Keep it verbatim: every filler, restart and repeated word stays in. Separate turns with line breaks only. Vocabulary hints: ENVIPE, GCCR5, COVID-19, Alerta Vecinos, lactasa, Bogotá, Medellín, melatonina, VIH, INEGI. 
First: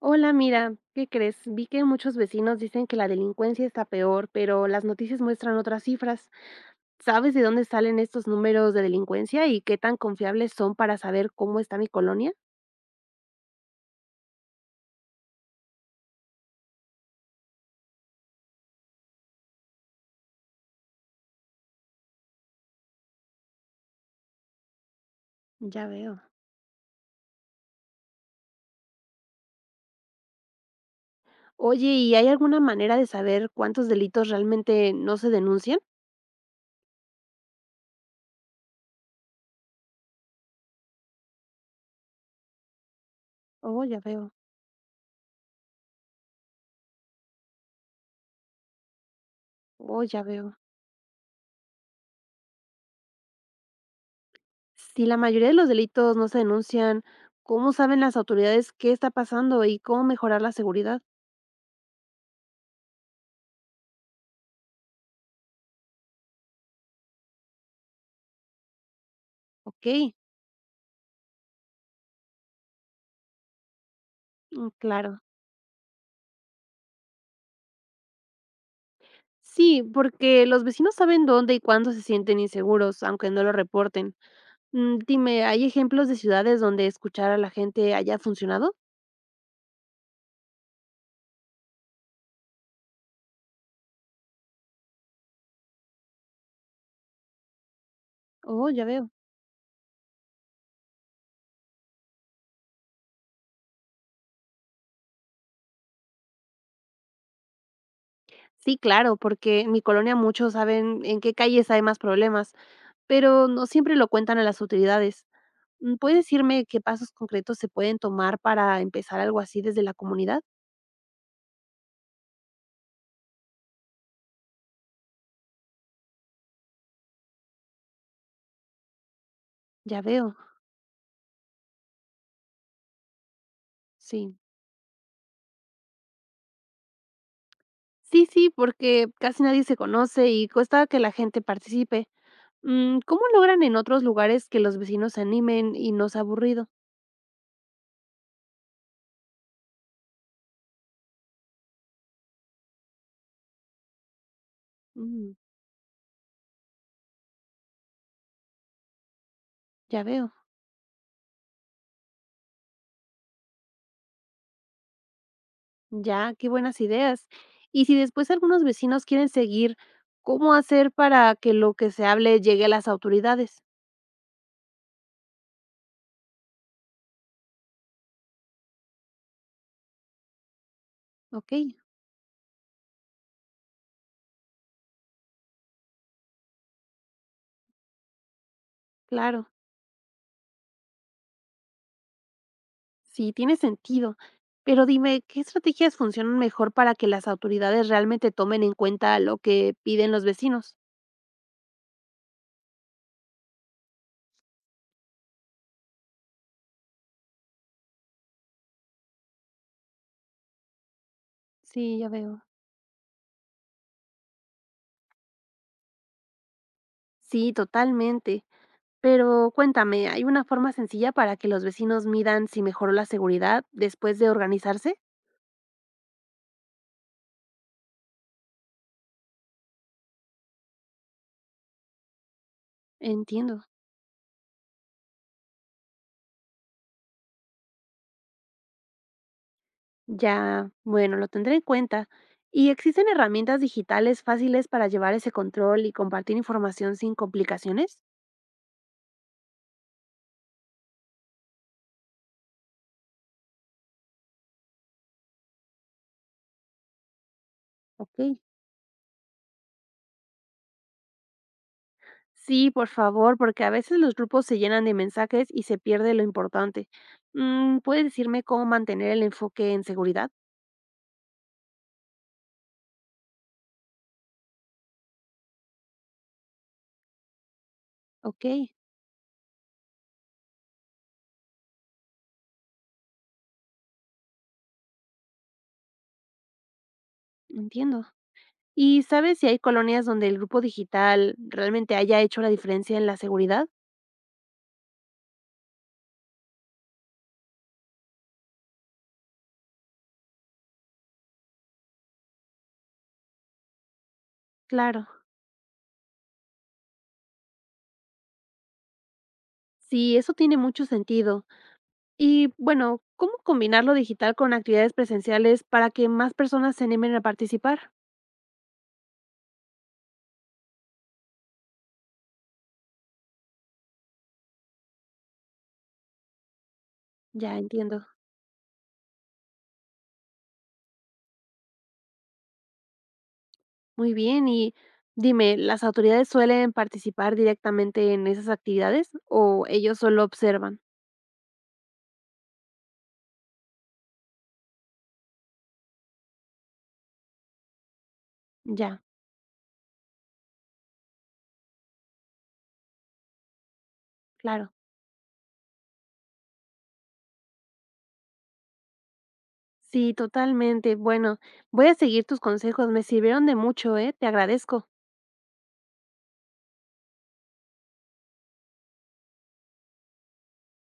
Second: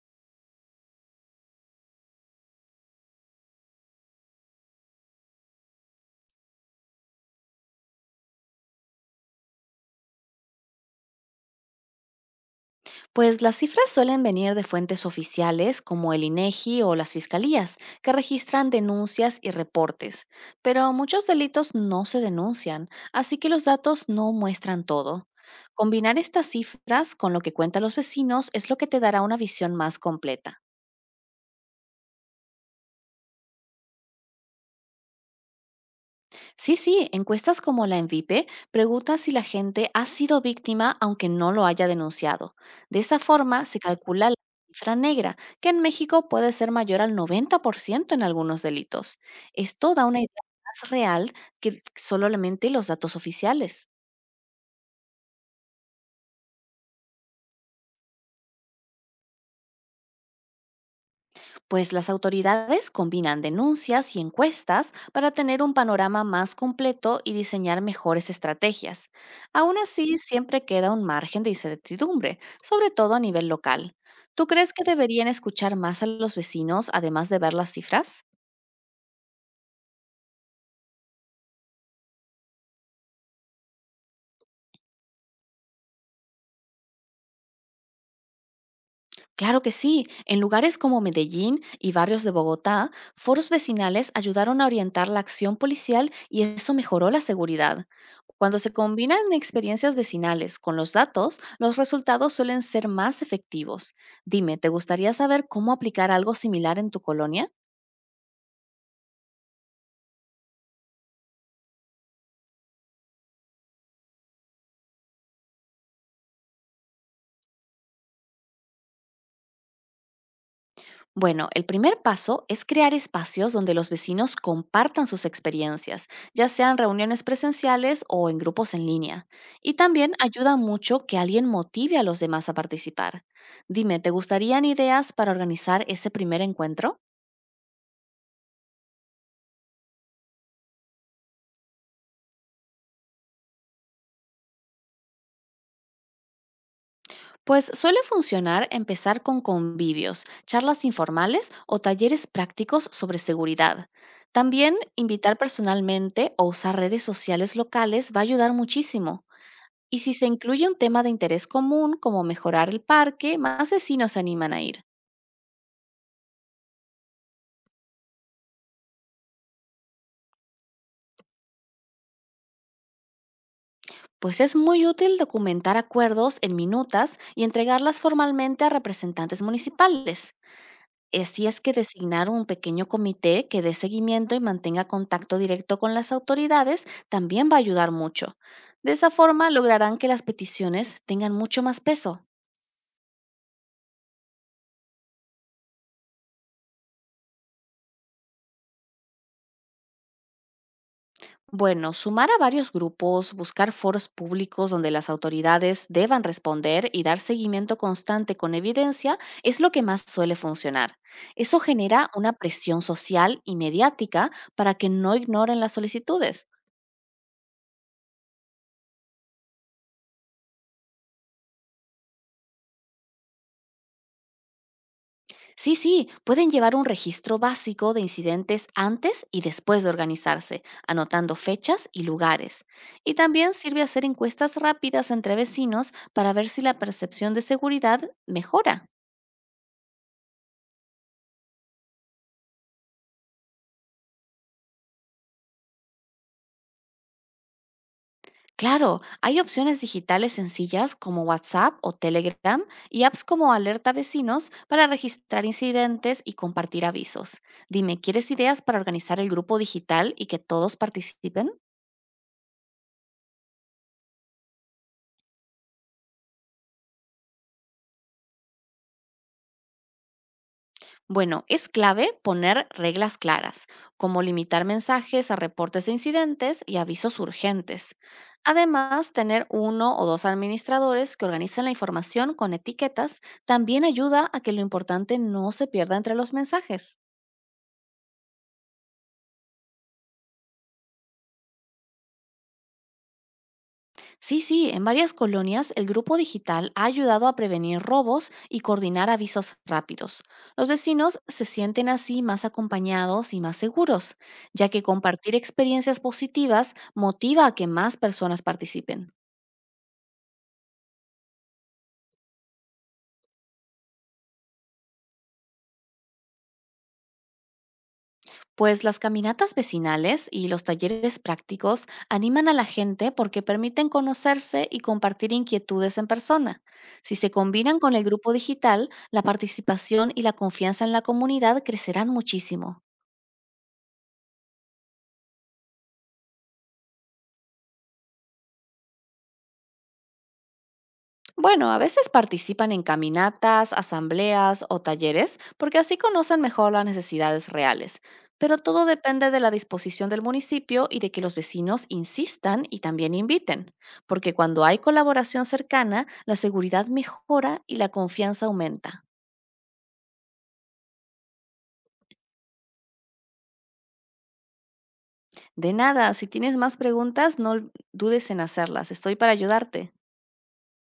Hola, mira, ¿qué crees? Vi que muchos vecinos dicen que la delincuencia está peor, pero las noticias muestran otras cifras. ¿Sabes de dónde salen estos números de delincuencia y qué tan confiables son para saber cómo está mi colonia?
Pues las cifras suelen venir de fuentes oficiales como el INEGI o las fiscalías, que registran denuncias y reportes, pero muchos delitos no se denuncian, así que los datos no muestran todo.
Ya
Combinar
veo.
estas cifras con lo que cuentan los vecinos es lo que te dará una visión más completa.
Oye, ¿y hay alguna manera de saber cuántos delitos realmente no se denuncian?
Sí, sí, encuestas como la ENVIPE preguntan si la gente ha sido víctima aunque no lo haya denunciado. De esa forma se
Oh, ya
calcula
veo.
la cifra negra, que en México puede ser mayor al noventa por ciento en algunos delitos. Esto
Oh,
da una
ya
idea
veo.
más real que solamente los datos oficiales.
Si la mayoría de los delitos no se denuncian, ¿cómo saben las autoridades qué está pasando y cómo mejorar la seguridad?
Pues las autoridades combinan denuncias y encuestas para tener un panorama más completo y diseñar mejores estrategias. Aún
Ok,
así, siempre queda un margen de incertidumbre, sobre todo a nivel local. ¿Tú
mm,
crees que
claro.
deberían escuchar más a los vecinos además de ver las cifras?
Sí, porque los vecinos saben dónde y cuándo se sienten inseguros, aunque no lo reporten. Mm, dime, ¿hay ejemplos de ciudades donde escuchar a la gente haya funcionado?
Claro que sí. En lugares como Medellín y barrios de Bogotá, foros vecinales ayudaron a orientar la acción policial y eso mejoró la seguridad. Cuando
Oh,
se
ya veo.
combinan experiencias vecinales con los datos, los resultados suelen ser más efectivos. Dime, ¿te gustaría saber cómo aplicar algo similar en tu colonia?
Sí, claro, porque en mi colonia muchos saben en qué calles hay más problemas, pero no siempre lo cuentan a las autoridades. Mm, ¿puedes decirme qué pasos concretos se pueden tomar para empezar algo así desde la comunidad?
Bueno, el primer paso es crear espacios donde los vecinos compartan sus experiencias, ya sean reuniones presenciales o en grupos en línea. Y
Ya
también
veo,
ayuda mucho que alguien motive a los demás a participar. Dime, ¿te
sí.
gustarían ideas para organizar ese primer encuentro?
Sí, sí, porque casi nadie se conoce y cuesta que la gente participe. Mm, ¿cómo logran en otros lugares que los vecinos se animen y no sea aburrido?
Pues suele funcionar empezar con convivios, charlas informales o talleres prácticos sobre seguridad. También
Mm,
invitar personalmente o usar redes sociales locales va a ayudar muchísimo. Y
ya
si se
veo,
incluye un tema de interés común, como mejorar el parque, más vecinos se animan a ir.
ya, qué buenas ideas. Y si después algunos vecinos quieren seguir, ¿cómo hacer para que lo que se hable llegue a las autoridades?
Pues es muy útil documentar acuerdos en minutas y entregarlas formalmente a representantes municipales. Eh, Así
Ok,
es que designar un pequeño comité que dé seguimiento y mantenga contacto directo con las autoridades también va a ayudar mucho. De esa
claro,
forma lograrán que las peticiones tengan mucho más peso.
sí, tiene sentido. Pero dime, ¿qué estrategias funcionan mejor para que las autoridades realmente tomen en cuenta lo que piden los vecinos?
Bueno, sumar a varios grupos, buscar foros públicos donde las autoridades deban responder y dar seguimiento constante con evidencia es lo que más suele funcionar. Eso
Sí, ya
genera una
veo.
presión social y mediática para que no ignoren las solicitudes.
Sí, totalmente. Pero cuéntame, ¿hay una forma sencilla para que los vecinos midan si mejoró la seguridad después de organizarse?
Sí, sí, pueden llevar un registro básico de incidentes antes y después de organizarse, anotando fechas y lugares. Y también
Entiendo.
sirve hacer encuestas rápidas entre vecinos para ver si la percepción de seguridad mejora.
Ya, bueno, lo tendré en cuenta. ¿Y existen herramientas digitales fáciles para llevar ese control y compartir información sin complicaciones?
Claro, hay opciones digitales sencillas como WhatsApp o Telegram y apps como Alerta Vecinos para registrar incidentes y compartir avisos. Dime,
Ok.
¿quieres ideas para organizar el grupo digital y que todos participen?
Sí, por favor, porque a veces los grupos se llenan de mensajes y se pierde lo importante. Mm, ¿puedes decirme cómo mantener el enfoque en seguridad?
Bueno, es clave poner reglas claras, como limitar mensajes a reportes de incidentes y avisos urgentes.
Ok,
Además, tener uno o dos administradores que organicen la información con etiquetas también ayuda a que lo importante no se pierda entre los mensajes.
entiendo. ¿Y sabes si hay colonias donde el grupo digital realmente haya hecho la diferencia en la seguridad?
Sí, sí, en varias colonias el grupo digital ha ayudado a prevenir robos y coordinar avisos rápidos. Los vecinos se sienten así más acompañados y más seguros, ya que
Claro,
compartir experiencias positivas motiva a que más personas participen.
sí, eso tiene mucho sentido. Y bueno, ¿cómo combinar lo digital con actividades presenciales para que más personas se animen a participar?
Pues las caminatas vecinales y los talleres prácticos animan a la gente porque permiten conocerse y compartir inquietudes en persona. Si se
Ya
combinan con el
entiendo.
grupo digital, la participación y la confianza en la comunidad crecerán muchísimo.
Muy bien, y dime, ¿las autoridades suelen participar directamente en esas actividades o ellos solo observan?
Bueno, a veces participan en caminatas, asambleas o talleres porque así conocen mejor las necesidades reales, pero todo
Ya,
depende de la disposición del municipio y de que los vecinos insistan y también inviten, porque cuando
claro.
hay colaboración cercana, la seguridad mejora y la confianza aumenta.
Sí, totalmente. Bueno, voy a seguir tus consejos, me sirvieron de mucho, ¿eh? Te agradezco.
De nada, si tienes más preguntas, no dudes en hacerlas, estoy para ayudarte.